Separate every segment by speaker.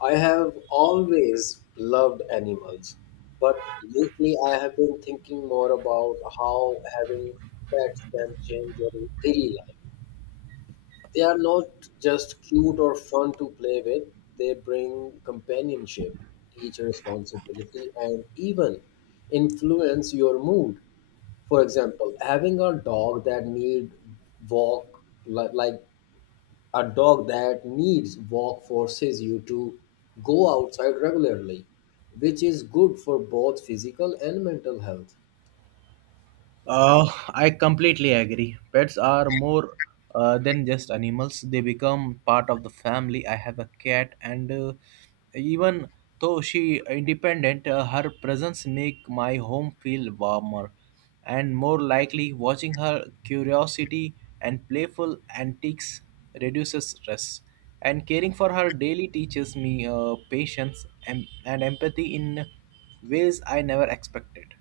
Speaker 1: I have always loved animals, but lately I have been thinking more about how having pets can change your daily life. They are not just cute or fun to play with, they bring companionship, teach responsibility, and even influence your mood. For example, having a dog that need walk li- like a dog that needs walk forces you to go outside regularly, which is good for both physical and mental health.
Speaker 2: Uh, I completely agree. Pets are more than just animals, they become part of the family. I have a cat, and even though she independent, her presence make my home feel warmer and more likely. Watching her curiosity and playful antics reduces stress, and caring for her daily teaches me patience and empathy in ways I never expected.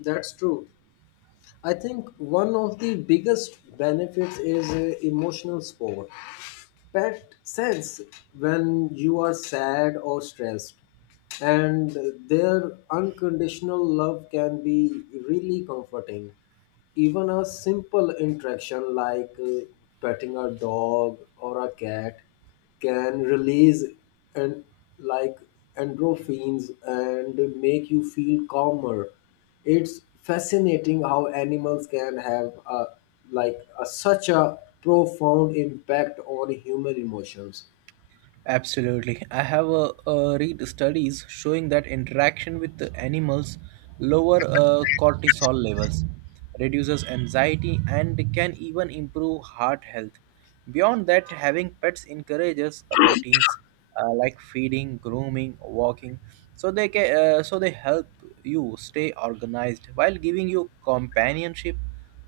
Speaker 1: That's true. I think one of the biggest benefits is emotional support. Pet sense when you are sad or stressed and their unconditional love can be really comforting, even a simple interaction like petting a dog or a cat can release and like endorphins and make you feel calmer. It's fascinating how animals can have a, like a, such a profound impact on human emotions.
Speaker 2: Absolutely. I have read studies showing that interaction with the animals lower cortisol levels, reduces anxiety, and can even improve heart health. Beyond that, having pets encourages routines like feeding, grooming, walking, so they help you stay organized while giving you companionship.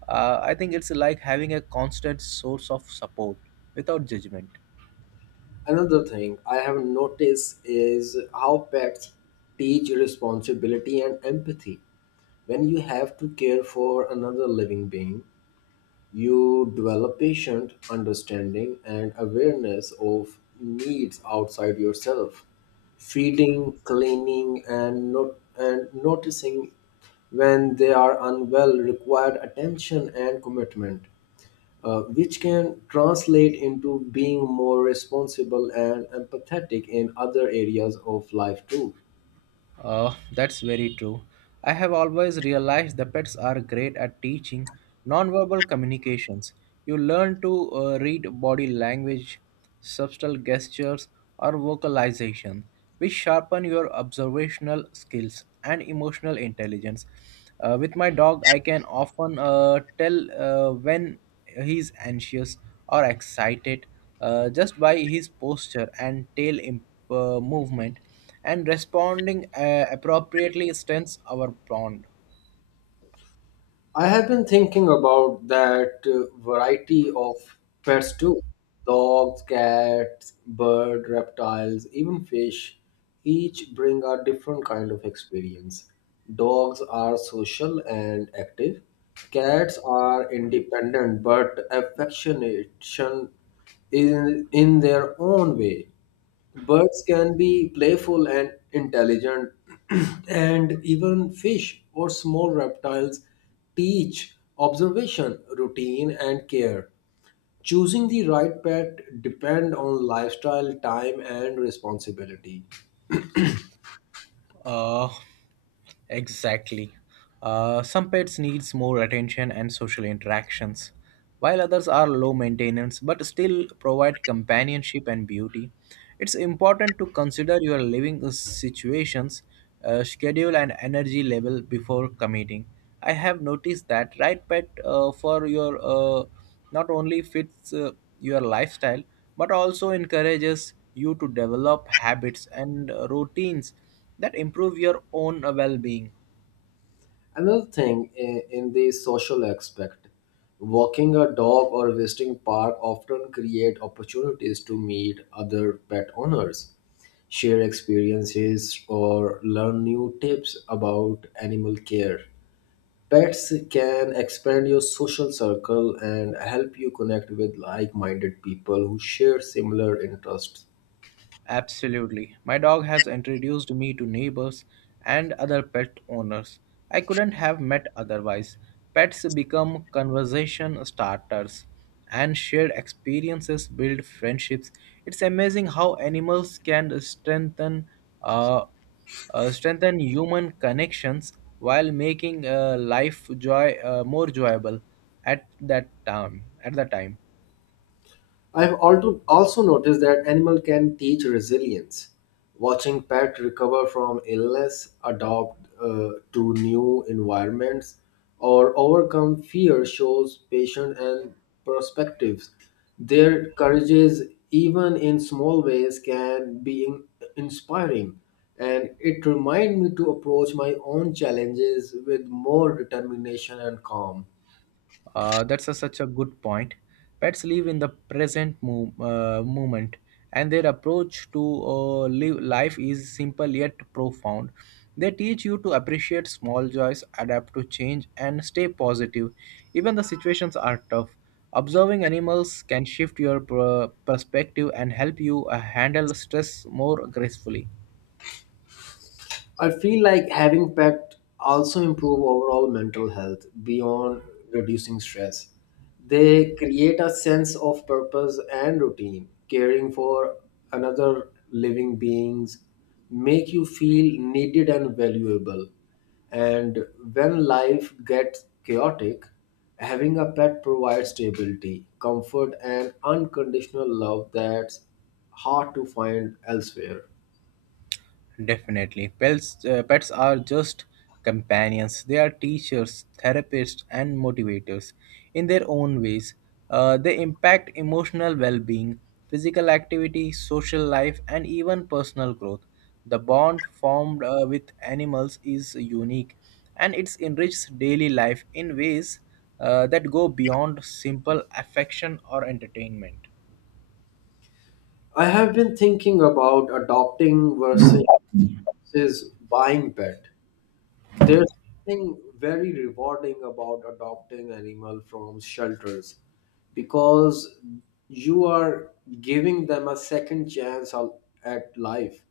Speaker 2: I think it's like having a constant source of support without judgment.
Speaker 1: Another thing I have noticed is how pets teach responsibility and empathy. When you have to care for another living being, you develop patient understanding and awareness of needs outside yourself. Feeding, cleaning, and not and noticing when they are unwell required attention and commitment, which can translate into being more responsible and empathetic in other areas of life too.
Speaker 2: That's very true. I have always realized the pets are great at teaching nonverbal communications. You learn to read body language, subtle gestures, or vocalization, which sharpen your observational skills and emotional intelligence. With my dog, I can often tell when he's anxious or excited, just by his posture and tail movement, and responding appropriately strengthens our bond.
Speaker 1: I have been thinking about that variety of pets too: dogs, cats, bird, reptiles, even fish. Each bring a different kind of experience. Dogs are social and active. Cats are independent but affectionate in their own way. Birds can be playful and intelligent, and even fish or small reptiles teach observation, routine, and care. Choosing the right pet depend on lifestyle, time, and responsibility.
Speaker 2: Uh, exactly. Some pets needs more attention and social interactions, while others are low maintenance but still provide companionship and beauty. It's important to consider your living situations, schedule, and energy level before committing. I have noticed that right pet for your not only fits your lifestyle but also encourages you to develop habits and routines that improve your own well-being.
Speaker 1: Another thing in the social aspect, walking a dog or visiting park often create opportunities to meet other pet owners, share experiences, or learn new tips about animal care. Pets can expand your social circle and help you connect with like-minded people who share similar interests.
Speaker 2: Absolutely, my dog has introduced me to neighbors and other pet owners I couldn't have met otherwise. Pets become conversation starters and shared experiences build friendships. It's amazing how animals can uh, strengthen human connections while making life joy more enjoyable at the time.
Speaker 1: I've also noticed that animals can teach resilience. Watching pets recover from illness, adopt to new environments, or overcome fear shows patience and perspectives. Their courages, even in small ways, can be inspiring, and it reminds me to approach my own challenges with more determination and calm.
Speaker 2: That's such a good point. Pets live in the present moment, and their approach to live life is simple yet profound. They teach you to appreciate small joys, adapt to change, and stay positive, even the situations are tough. Observing animals can shift your perspective and help you handle stress more gracefully.
Speaker 1: I feel like having pet also improve overall mental health beyond reducing stress. They create a sense of purpose and routine. Caring for another living beings make you feel needed and valuable. And when life gets chaotic, having a pet provides stability, comfort and unconditional love that's hard to find elsewhere.
Speaker 2: Definitely. Pets are just companions. They are teachers, therapists, and motivators in their own ways. They impact emotional well being, physical activity, social life, and even personal growth. The bond formed with animals is unique, and it enriches daily life in ways that go beyond simple affection or entertainment.
Speaker 1: I have been thinking about adopting versus buying pet. There's something very rewarding about adopting animal from shelters because you are giving them a second chance at life.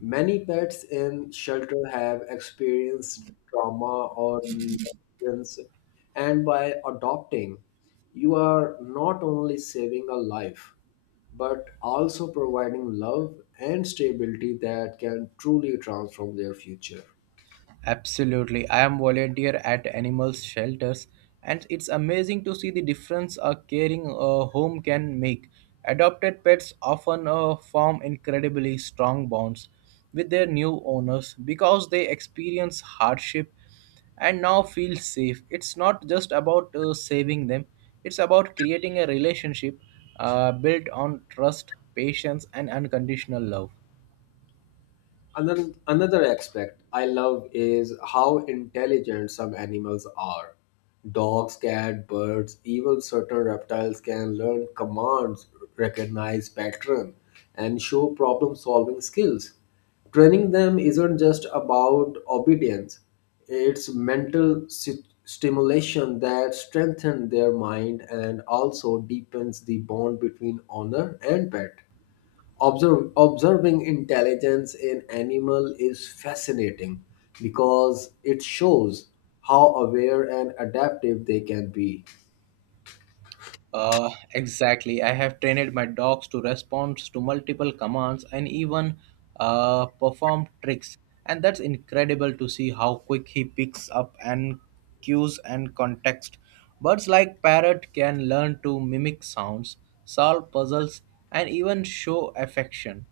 Speaker 1: Many pets in shelter have experienced trauma or negligence, and by adopting, you are not only saving a life but also providing love and stability that can truly transform their future.
Speaker 2: Absolutely. I am volunteer at animal shelters, and it's amazing to see the difference a caring home can make. Adopted pets often form incredibly strong bonds with their new owners because they experience hardship and now feel safe. It's not just about saving them, it's about creating a relationship built on trust, patience, and unconditional love.
Speaker 1: Another aspect I love is how intelligent some animals are. Dogs, cats, birds, even certain reptiles can learn commands, recognize patterns, and show problem solving skills. Training them isn't just about obedience, it's mental stimulation that strengthens their mind and also deepens the bond between owner and pet. Observing intelligence in animal is fascinating because it shows how aware and adaptive they can be.
Speaker 2: Exactly. I have trained my dogs to respond to multiple commands and even perform tricks. And that's incredible to see how quick he picks up and cues and context. Birds like parrot can learn to mimic sounds, solve puzzles, and even show affection.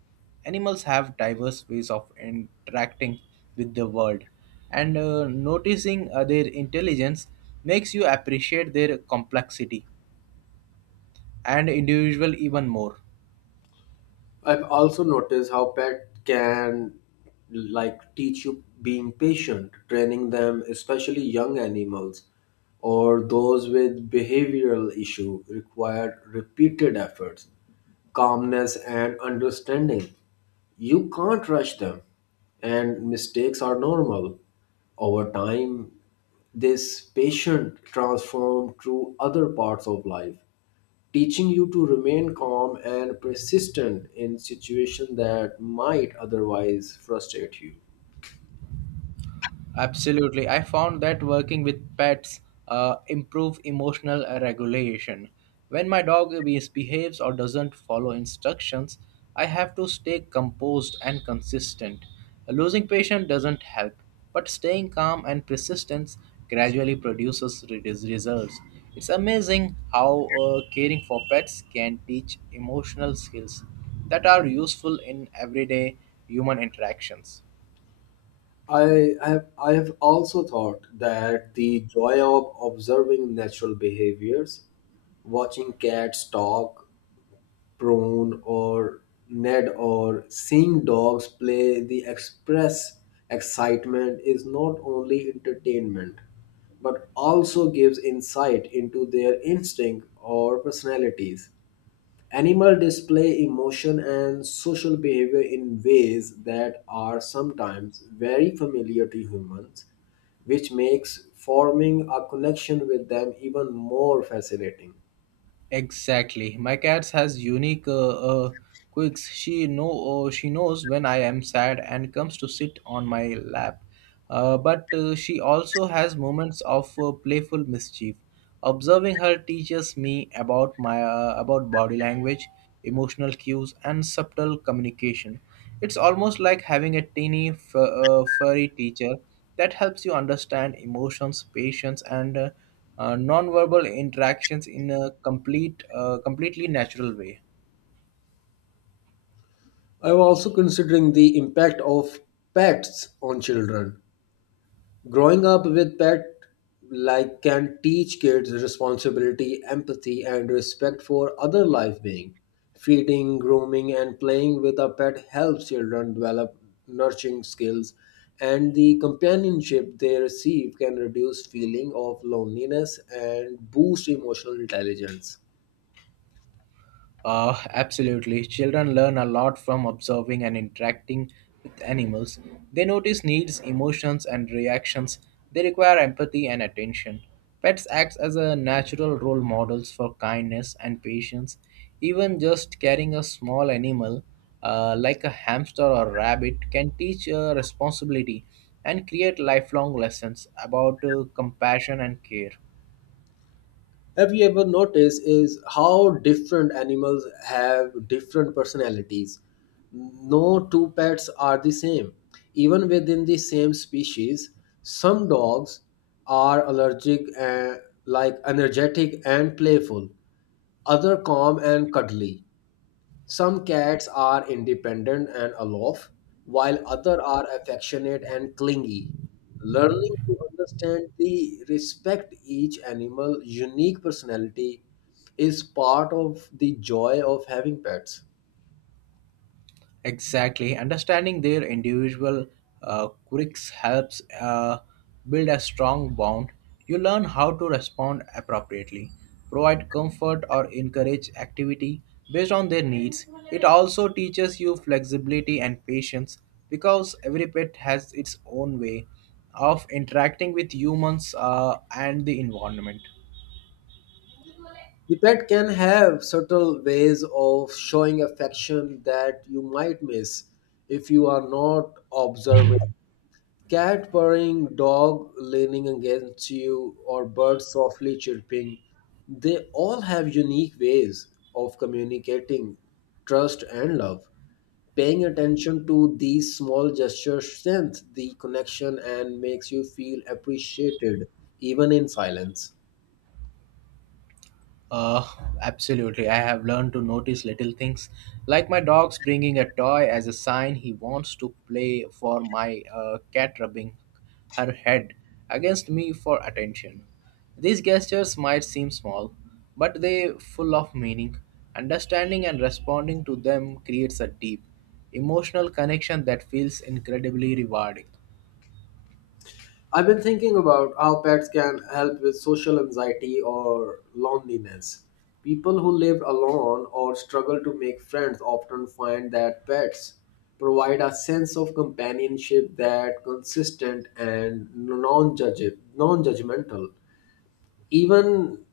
Speaker 2: Animals have diverse ways of interacting with the world, and noticing their intelligence makes you appreciate their complexity and individual even more.
Speaker 1: I've also noticed how pet can teach you being patient, training them, especially young animals or those with behavioral issue required repeated efforts, calmness and understanding. You can't rush them and mistakes are normal. Over time, this patient transform to other parts of life, teaching you to remain calm and persistent in situations that might otherwise frustrate you.
Speaker 2: Absolutely, I found that working with pets improve emotional regulation. When my dog misbehaves or doesn't follow instructions, I have to stay composed and consistent. Losing patience doesn't help, but staying calm and persistence gradually produces results. It's amazing how caring for pets can teach emotional skills that are useful in everyday human interactions.
Speaker 1: I have also thought that the joy of observing natural behaviors, watching cats talk, prone or ned, or seeing dogs play the express excitement is not only entertainment but also gives insight into their instinct or personalities. Animal display emotion and social behavior in ways that are sometimes very familiar to humans, which makes forming a connection with them even more fascinating.
Speaker 2: Exactly. My cat has unique quirks. She knows when I am sad and comes to sit on my lap. But she also has moments of playful mischief. Observing her teaches me about body language, emotional cues, and subtle communication. It's almost like having a furry teacher that helps you understand emotions, patience, and nonverbal interactions in a completely natural way.
Speaker 1: I'm also considering the impact of pets on children. Growing up with pet can teach kids responsibility, empathy and respect for other life being. Feeding, grooming and playing with a pet helps children develop nurturing skills, and the companionship they receive can reduce feeling of loneliness and boost emotional intelligence.
Speaker 2: Absolutely. Children learn a lot from observing and interacting with animals. They notice needs, emotions, and reactions. They require empathy and attention. Pets act as a natural role models for kindness and patience. Even just carrying a small animal, like a hamster or rabbit, can teach responsibility and create lifelong lessons about compassion and care.
Speaker 1: Have you ever noticed is how different animals have different personalities? No two pets are the same. Even within the same species, some dogs are allergic and energetic and playful, other calm and cuddly. Some cats are independent and aloof, while others are affectionate and clingy. Learning to understand the respect each animal unique personality is part of the joy of having pets.
Speaker 2: Exactly. Understanding their individual quirks helps build a strong bond. You learn how to respond appropriately, provide comfort, or encourage activity based on their needs. It also teaches you flexibility and patience, because every pet has its own way of interacting with humans and the environment.
Speaker 1: The pet can have subtle ways of showing affection that you might miss if you are not observing. Cat purring, dog leaning against you, or birds softly chirping, they all have unique ways of communicating trust and love. Paying attention to these small gestures strengthens the connection and makes you feel appreciated even in silence.
Speaker 2: Uh, absolutely. I have learned to notice little things, like my dog's bringing a toy as a sign he wants to play, for my cat rubbing her head against me for attention. These gestures might seem small, but they full of meaning. Understanding and responding to them creates a deep, emotional connection that feels incredibly rewarding.
Speaker 1: I've been thinking about how pets can help with social anxiety or loneliness. People who live alone or struggle to make friends often find that pets provide a sense of companionship that consistent and non-judgmental. Even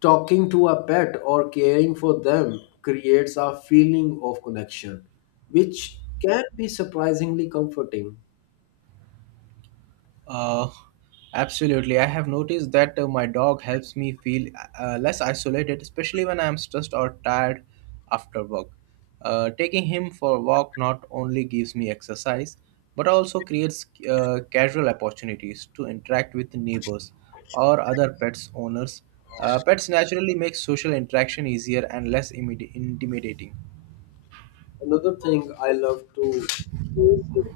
Speaker 1: talking to a pet or caring for them creates a feeling of connection, which can be surprisingly comforting.
Speaker 2: Uh, absolutely. I have noticed that my dog helps me feel less isolated, especially when I am stressed or tired after work. Taking him for a walk not only gives me exercise, but also creates casual opportunities to interact with neighbors or other pets owners. Pets naturally make social interaction easier and less intimidating.
Speaker 1: Another thing I love to do is,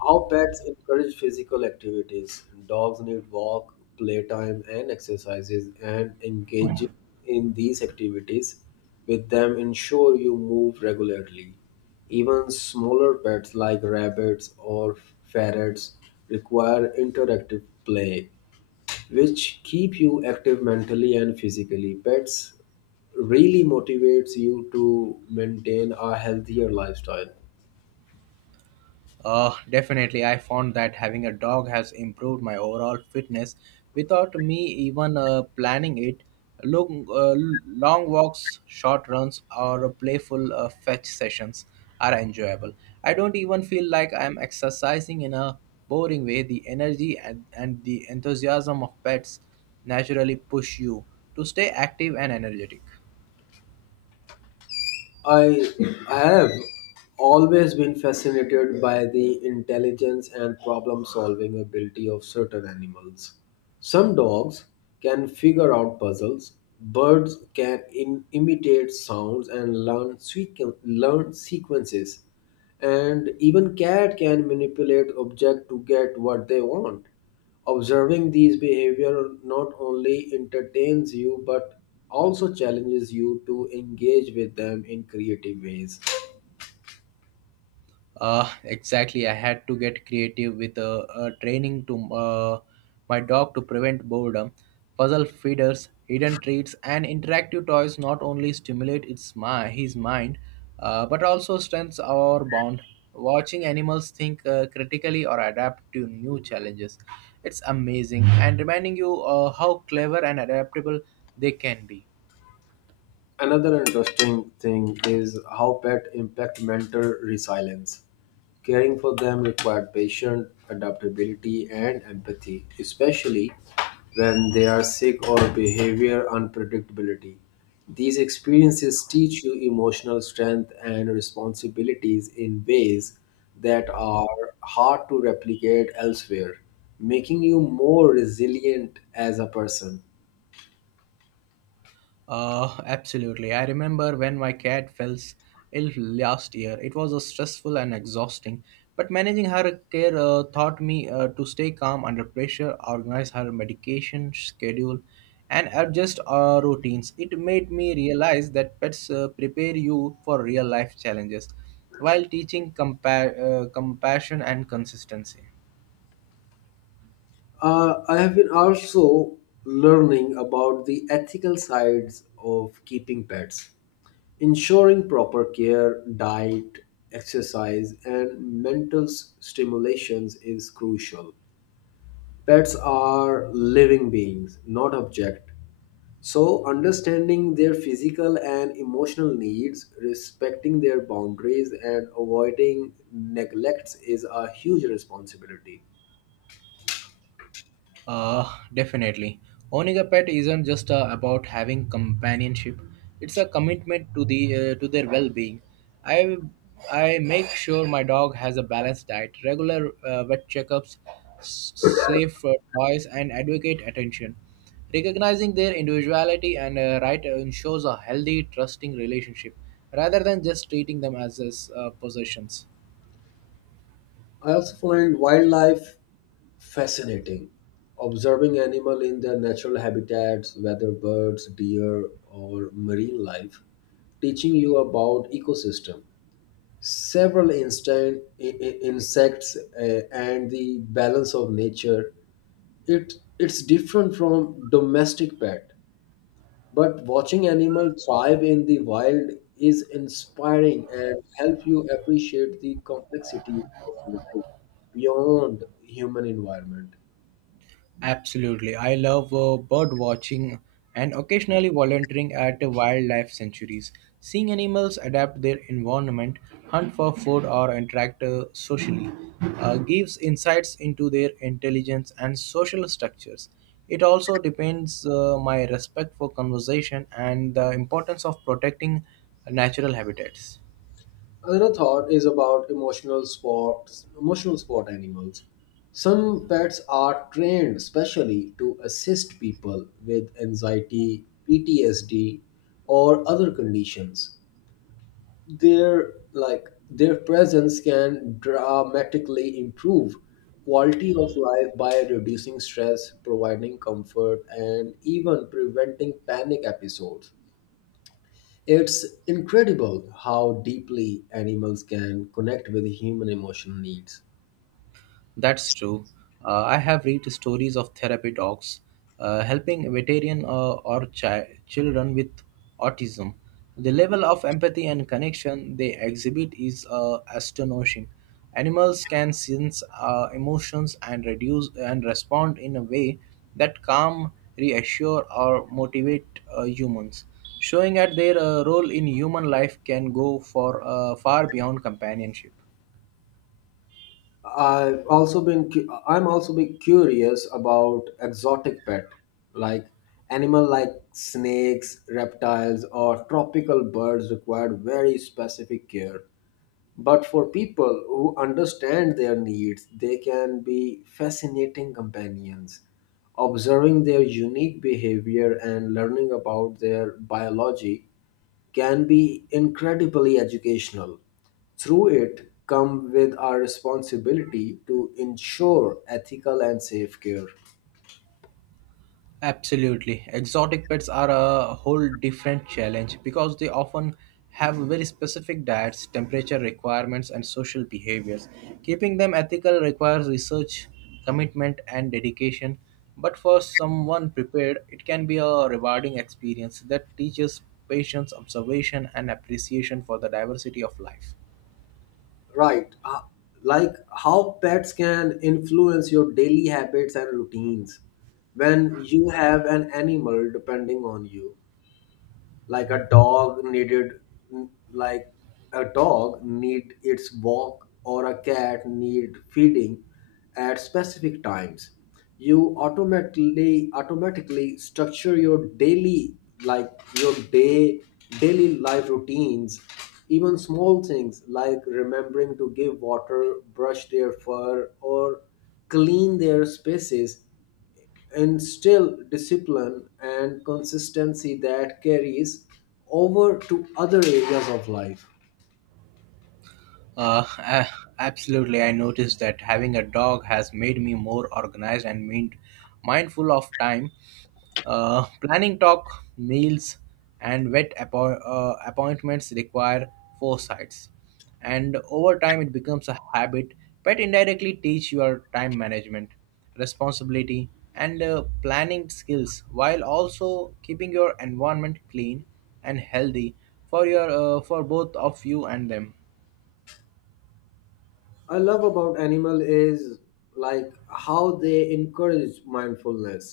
Speaker 1: how pets encourage physical activities. Dogs need walk, playtime, and exercises, and engaging in these activities with them ensure you move regularly. Even smaller pets like rabbits or ferrets require interactive play, which keep you active mentally and physically. Pets really motivates you to maintain a healthier lifestyle.
Speaker 2: Definitely, I found that having a dog has improved my overall fitness without me even planning it. Long, uh, long walks, short runs, or playful fetch sessions are enjoyable. I don't even feel like I'm exercising in a boring way. The energy and the enthusiasm of pets naturally push you to stay active and energetic.
Speaker 1: I have always been fascinated by the intelligence and problem solving ability of certain animals. Some dogs can figure out puzzles, birds can imitate sounds and learn, learn sequences, and even cat can manipulate object to get what they want. Observing these behavior not only entertains you but also challenges you to engage with them in creative ways.
Speaker 2: Exactly. I had to get creative with training to my dog to prevent boredom. Puzzle feeders, hidden treats, and interactive toys not only stimulate his mind, but also strengthens our bond. Watching animals think critically or adapt to new challenges, it's amazing and reminding you how clever and adaptable they can be.
Speaker 1: Another interesting thing is how pets impact mental resilience. Caring for them required patience, adaptability, and empathy, especially when they are sick or behavior unpredictability. These experiences teach you emotional strength and responsibilities in ways that are hard to replicate elsewhere, making you more resilient as a person.
Speaker 2: Absolutely. I remember when my cat fell ill last year. It was stressful and exhausting, but managing her care taught me to stay calm under pressure, organize her medication schedule, and adjust our routines. It made me realize that pets prepare you for real life challenges while teaching compassion and consistency.
Speaker 1: I have been also learning about the ethical sides of keeping pets. Ensuring proper care, diet, exercise, and mental stimulations is crucial. Pets are living beings, not objects. So, understanding their physical and emotional needs, respecting their boundaries, and avoiding neglects is a huge responsibility.
Speaker 2: Definitely. Owning a pet isn't just about having companionship. It's a commitment to the to their well-being. I I make sure my dog has a balanced diet, regular vet checkups, safe toys, and advocate attention. Recognizing their individuality and right ensures a healthy, trusting relationship rather than just treating them as possessions.
Speaker 1: I also find wildlife fascinating. Observing animal in their natural habitats, whether birds, deer, or marine life, teaching you about ecosystem, several instant insects, and the balance of nature. It's different from domestic pet. But watching animals thrive in the wild is inspiring and help you appreciate the complexity of life beyond human environment.
Speaker 2: Absolutely. I love bird watching and occasionally volunteering at wildlife sanctuaries. Seeing animals adapt their environment, hunt for food, or interact socially gives insights into their intelligence and social structures. It also depends my respect for conservation and the importance of protecting natural habitats.
Speaker 1: Another thought is about emotional sports, emotional sport animals. Some pets are trained specially to assist people with anxiety, PTSD, or other conditions. Their their presence can dramatically improve quality of life by reducing stress, providing comfort, and even preventing panic episodes. It's incredible how deeply animals can connect with human emotional needs.
Speaker 2: That's true. I have read stories of therapy dogs helping veteran or children with autism. The level of empathy and connection they exhibit is astonishing. Animals can sense emotions and reduce and respond in a way that calm, reassure, or motivate humans, showing that their role in human life can go for far beyond companionship.
Speaker 1: I'm also been curious about exotic pet, like animal like snakes reptiles or tropical birds require very specific care. But for people who understand their needs, they can be fascinating companions. Observing their unique behavior and learning about their biology can be incredibly educational. Through it, come with our responsibility to ensure ethical and safe care.
Speaker 2: Absolutely. Exotic pets are a whole different challenge because they often have very specific diets, temperature requirements, and social behaviors. Keeping them ethical requires research, commitment, and dedication. But for someone prepared, it can be a rewarding experience that teaches patience, observation, and appreciation for the diversity of life.
Speaker 1: Right, how pets can influence your daily habits and routines. When you have an animal depending on you, like a dog needed like a dog need its walk or a cat need feeding at specific times, you automatically structure your daily like your day daily life routines. Even small things like remembering to give water, brush their fur or clean their spaces, and still discipline and consistency that carries over to other areas of life.
Speaker 2: Uh, a- absolutely. I noticed that having a dog has made me more organized and mindful of time. Planning talk, meals, and vet appointments require foresights, and over time it becomes a habit. Pet indirectly teach your time management, responsibility, and planning skills, while also keeping your environment clean and healthy for your for both of you and them.
Speaker 1: I love about animal is how they encourage mindfulness,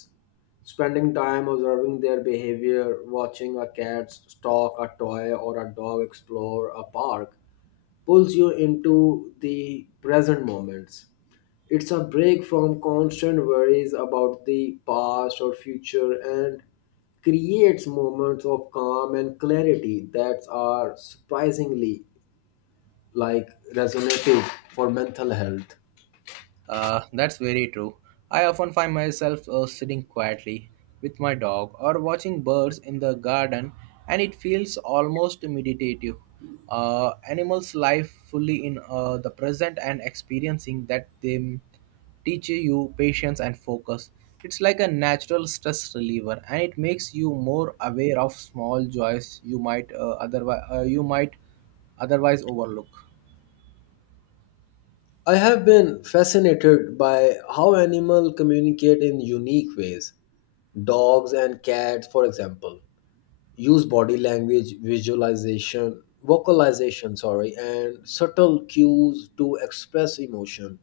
Speaker 1: spending time observing their behavior, watching a cat stalk a toy or a dog explore a park pulls you into the present moments. It's a break from constant worries about the past or future and creates moments of calm and clarity that are surprisingly like resonative for mental health.
Speaker 2: That's very true. I often find myself sitting quietly with my dog or watching birds in the garden, and it feels almost meditative. Animals live fully in the present, and experiencing that they teach you patience and focus. It's like a natural stress reliever, and it makes you more aware of small joys you might otherwise you might otherwise overlook.
Speaker 1: I have been fascinated by how animals communicate in unique ways. Dogs and cats, for example, use body language, visualization, vocalization, sorry, and subtle cues to express emotion,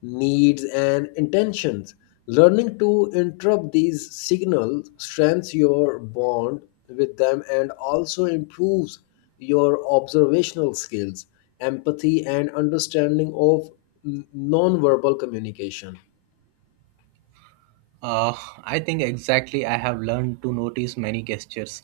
Speaker 1: needs, and intentions. Learning to interrupt these signals strengthens your bond with them and also improves your observational skills, empathy, and understanding of nonverbal communication.
Speaker 2: Uh, I think exactly I have learned to notice many gestures,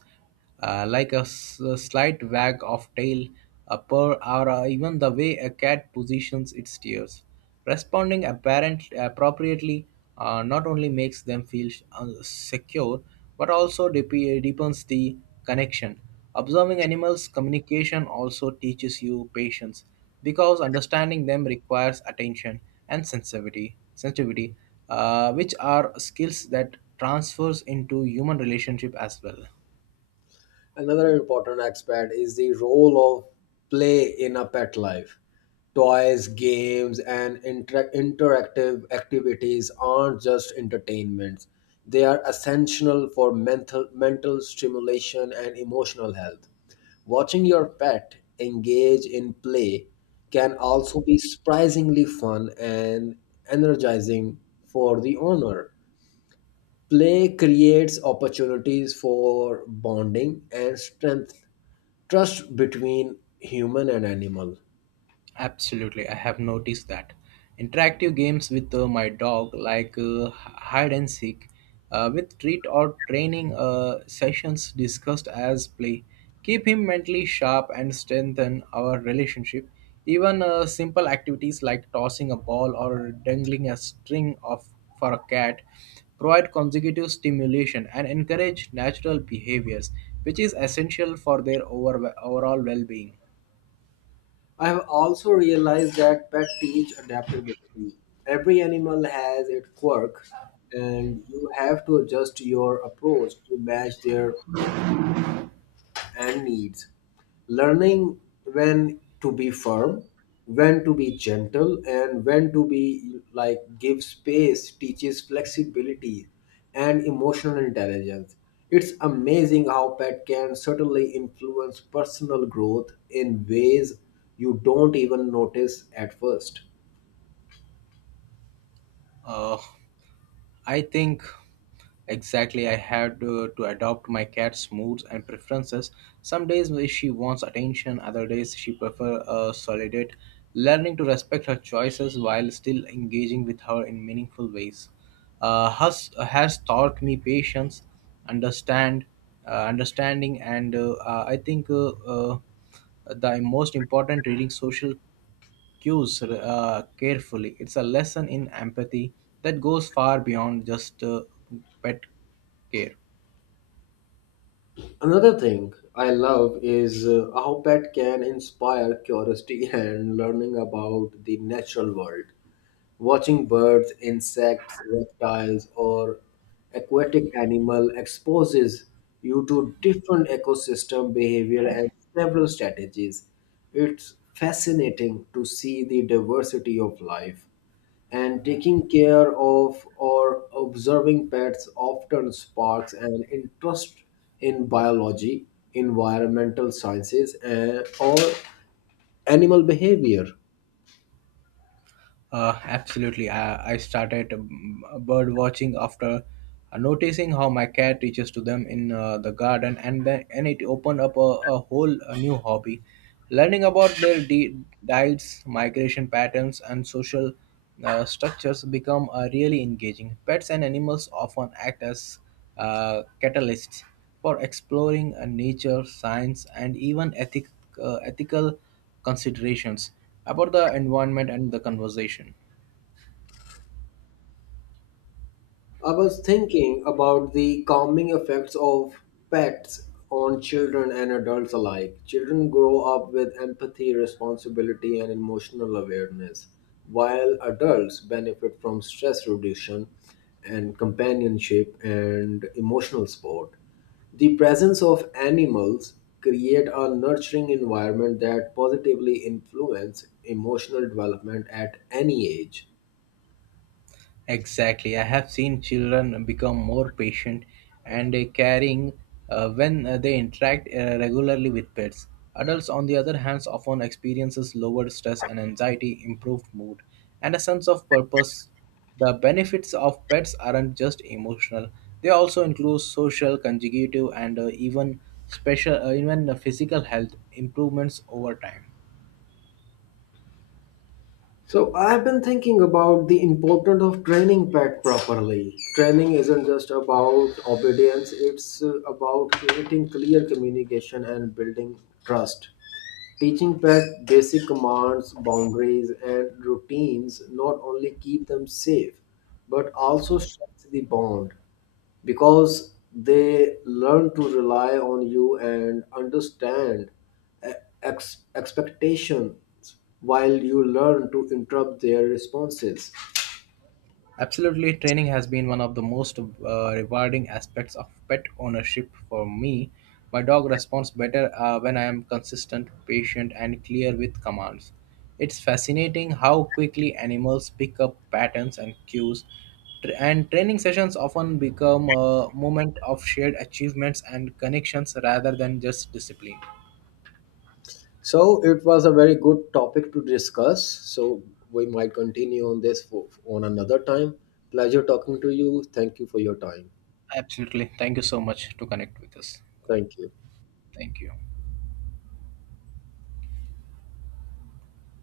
Speaker 2: like a slight wag of tail, a purr, or even the way a cat positions its ears. Responding appropriately not only makes them feel secure, but also deepens the connection. Observing animals' communication also teaches you patience because understanding them requires attention and sensitivity, which are skills that transfers into human relationship as well.
Speaker 1: Another important aspect is the role of play in a pet life. Toys, games, and interactive activities aren't just entertainments. They are essential for mental stimulation and emotional health. Watching your pet engage in play can also be surprisingly fun and energizing for the owner. Play creates opportunities for bonding and strength, trust between human and animal.
Speaker 2: Absolutely, I have noticed that. Interactive games with my dog, like hide and seek, with treat or training sessions discussed as play, keep him mentally sharp and strengthen our relationship. Even simple activities like tossing a ball or dangling a string of for a cat provide consecutive stimulation and encourage natural behaviors, which is essential for their overall well-being.
Speaker 1: I have also realized that pets teach adaptability. Every animal has its quirks, and you have to adjust your approach to match their and needs. Learning when to be firm, when to be gentle, and when to be like give space teaches flexibility and emotional intelligence. It's amazing how pet can certainly influence personal growth in ways you don't even notice at first.
Speaker 2: Uh, I think exactly I had to adopt my cat's moods and preferences. Some days she wants attention, other days she prefers a solitude. Learning to respect her choices while still engaging with her in meaningful ways has taught me patience, understand, understanding, and I think the most important reading social cues carefully. It's a lesson in empathy that goes far beyond just pet care.
Speaker 1: Another thing I love is how pet can inspire curiosity and learning about the natural world. Watching birds, insects, reptiles, or aquatic animal exposes you to different ecosystem behavior and several strategies. It's fascinating to see the diversity of life. And taking care of or observing pets often sparks an interest in biology, environmental sciences, and, or animal behavior.
Speaker 2: Absolutely. I started bird watching after noticing how my cat reaches to them in the garden, and then and it opened up a whole new hobby, learning about their diets, migration patterns, and social structures become really engaging. Pets and animals often act as catalysts for exploring nature, science, and even ethical considerations about the environment and the conversation.
Speaker 1: I was thinking about the calming effects of pets on children and adults alike. Children grow up with empathy, responsibility, and emotional awareness, while adults benefit from stress reduction and companionship and emotional support. The presence of animals create a nurturing environment that positively influence emotional development at any age.
Speaker 2: Exactly. I have seen children become more patient and caring when they interact regularly with pets. Adults, on the other hand, often experiences lower stress and anxiety, improved mood, and a sense of purpose. The benefits of pets aren't just emotional; they also include social, conjugative, and even physical health improvements over time.
Speaker 1: So I've been thinking about the importance of training pet properly. Training isn't just about obedience, it's about creating clear communication and building trust. Teaching pets basic commands, boundaries, and routines not only keep them safe, but also strengthens the bond because they learn to rely on you and understand e- expectations while you learn to interrupt their responses.
Speaker 2: Absolutely, training has been one of the most rewarding aspects of pet ownership for me. My dog responds better when I am consistent, patient, and clear with commands. It's fascinating how quickly animals pick up patterns and cues. And training sessions often become a moment of shared achievements and connections rather than just discipline.
Speaker 1: So it was a very good topic to discuss. So we might continue on this for, on another time. Pleasure talking to you. Thank you for your time.
Speaker 2: Absolutely. Thank you so much to connect with us. Connect.
Speaker 1: Thank you.
Speaker 2: Thank you.